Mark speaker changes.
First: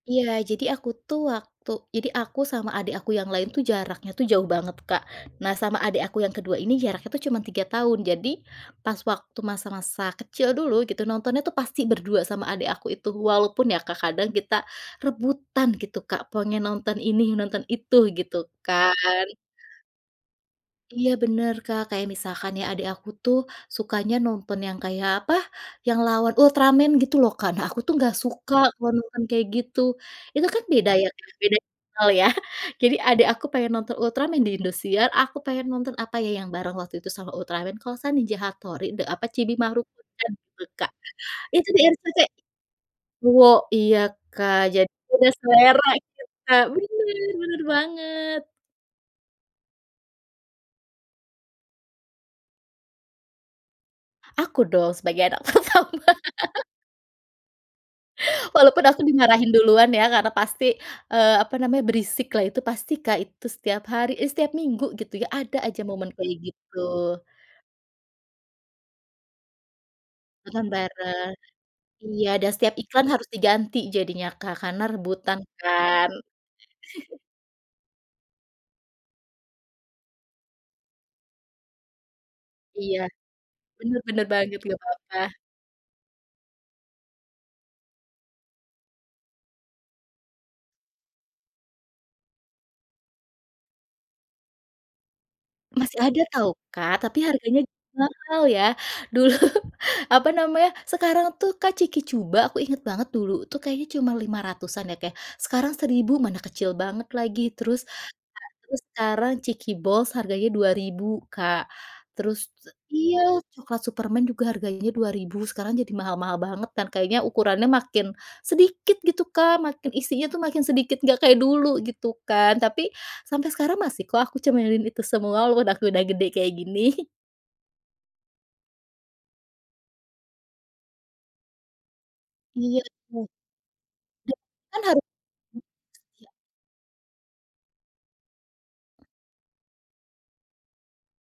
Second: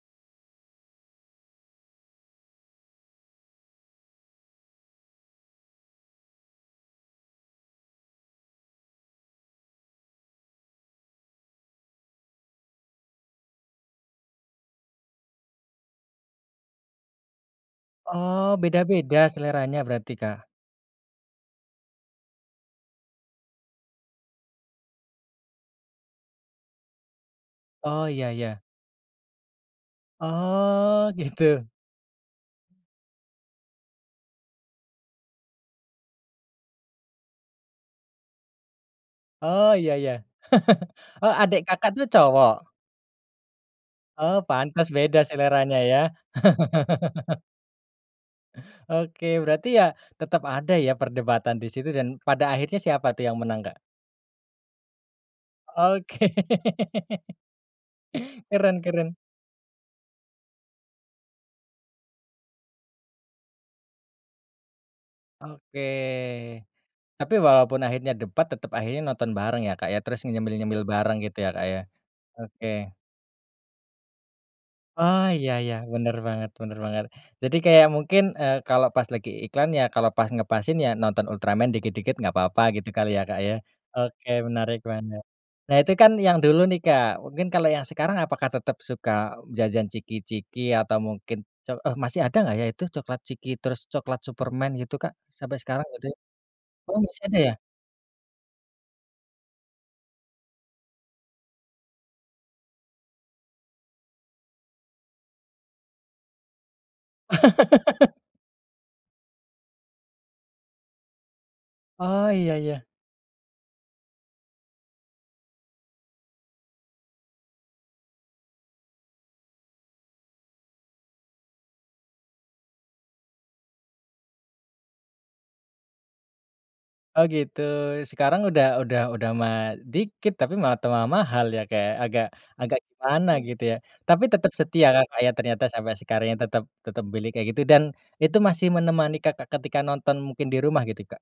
Speaker 1: Iya jadi aku tuh waktu jadi aku sama adik aku yang lain tuh jaraknya tuh jauh banget Kak nah sama adik aku yang kedua ini jaraknya tuh cuman 3 tahun jadi pas waktu masa-masa kecil dulu gitu nontonnya tuh pasti berdua sama adik aku itu walaupun ya Kak kadang kita rebutan gitu Kak pengen nonton ini nonton itu gitu
Speaker 2: Oh
Speaker 1: kan?
Speaker 2: beda-beda seleranya berarti, Kak?
Speaker 1: Iya bener Kak kayak misalkan ya adik aku tuh sukanya nonton yang kayak apa yang lawan Ultraman gitu loh Kak nah aku tuh
Speaker 2: Oh
Speaker 1: nggak
Speaker 2: iya
Speaker 1: suka
Speaker 2: iya.
Speaker 1: kalo nonton kayak gitu itu kan beda ya
Speaker 2: Oh
Speaker 1: Kak? Beda
Speaker 2: gitu?
Speaker 1: hal ya? Jadi adek aku pengen nonton Ultraman di Indosiar aku pengen nonton apa ya? Yang bareng waktu itu sama Ultraman kalau gak salah Ninja Hattori de apa? Chibi
Speaker 2: Oh
Speaker 1: Maruko
Speaker 2: ya ya
Speaker 1: Chan tuh Kak
Speaker 2: oh adek
Speaker 1: itu di
Speaker 2: akak tuh
Speaker 1: RCTI,
Speaker 2: cowok?
Speaker 1: cowok iya
Speaker 2: Oh
Speaker 1: Kak
Speaker 2: pantes
Speaker 1: jadi
Speaker 2: beda
Speaker 1: beda
Speaker 2: seleranya
Speaker 1: selera
Speaker 2: ya?
Speaker 1: gitu Kak bener bener banget.
Speaker 2: Oke berarti ya tetep ada ya perdebatan di situ dan pada akhirnya siapa tuh yang menang, Kak?
Speaker 1: Aku dong sebagai anak pertama.
Speaker 2: Oke. Keren
Speaker 1: Walaupun aku
Speaker 2: keren.
Speaker 1: dimarahin duluan ya karena pasti, eee, apa namanya? Berisiklah itu pasti Kak itu setiap hari, eh, setiap minggu gitu ya ada
Speaker 2: Oke,
Speaker 1: aja momen kayak gitu.
Speaker 2: tapi walaupun akhirnya debat tetep akhirnya nonton bareng ya Kak ya? Terus
Speaker 1: Nonton
Speaker 2: nyemil-nyemil bareng
Speaker 1: bareng,
Speaker 2: gitu ya Kak ya?
Speaker 1: iya dan setiap
Speaker 2: Oke.
Speaker 1: iklan harus diganti jadinya Kak karena
Speaker 2: Oh
Speaker 1: rebutan
Speaker 2: iya iya
Speaker 1: kan.
Speaker 2: bener banget bener banget jadi kayak mungkin, eee, kalau pas lagi iklan ya kalau pas ngepasin ya nonton Ultraman dikit-dikit nggak papa gitu
Speaker 1: Iya,
Speaker 2: kali ya Kak ya?
Speaker 1: bener bener
Speaker 2: Oke
Speaker 1: banget
Speaker 2: menarik
Speaker 1: nggak papa.
Speaker 2: banget, nah itu kan yang dulu nih Kak mungkin kalau yang sekarang apakah tetap suka jajan chiki-chiki? Atau mungkin ce eh, masih ada nggak ya? Itu coklat chiki terus coklat Superman gitu Kak? Sampai sekarang
Speaker 1: Masih
Speaker 2: gitu?
Speaker 1: ada tahu Kak
Speaker 2: Oh
Speaker 1: tapi
Speaker 2: masih ada ya?
Speaker 1: harganya mahal ya dulu apa namanya? Sekarang tuh Kak chiki Chuba aku inget banget dulu tuh kayaknya cuma Rp500-an ya Kak sekarang Rp1000 Mana kecil banget lagi terus nah terus sekarang chiki Balls harganya Rp2000 Kak,
Speaker 2: Oh
Speaker 1: terus
Speaker 2: iya iya.
Speaker 1: iya coklat Superman juga harganya Rp2000 sekarang jadi mahal-mahal banget kan? Kayaknya ukurannya makin, sedikit gitu Kak makin isinya tuh makin sedikit nggak kayak dulu gitu kan? Tapi, sampai sekarang masih kok aku cemilin itu semua walaupun aku udah gede kayak gini.
Speaker 2: Oh gitu sekarang udah udah udah malah dikit tapi malah tambah mahal ya Kak ya agak agak
Speaker 1: Iya tuh,
Speaker 2: gimana gitu ya? Tapi
Speaker 1: [unintelligible] nah
Speaker 2: tetep
Speaker 1: kan
Speaker 2: setia
Speaker 1: haru
Speaker 2: Kakak ya? Ternyata sampai sekarang ya tetep tetep milih kayak gitu dan itu masih menemani Kakak ketika nonton mungkin di rumah gitu, Kak?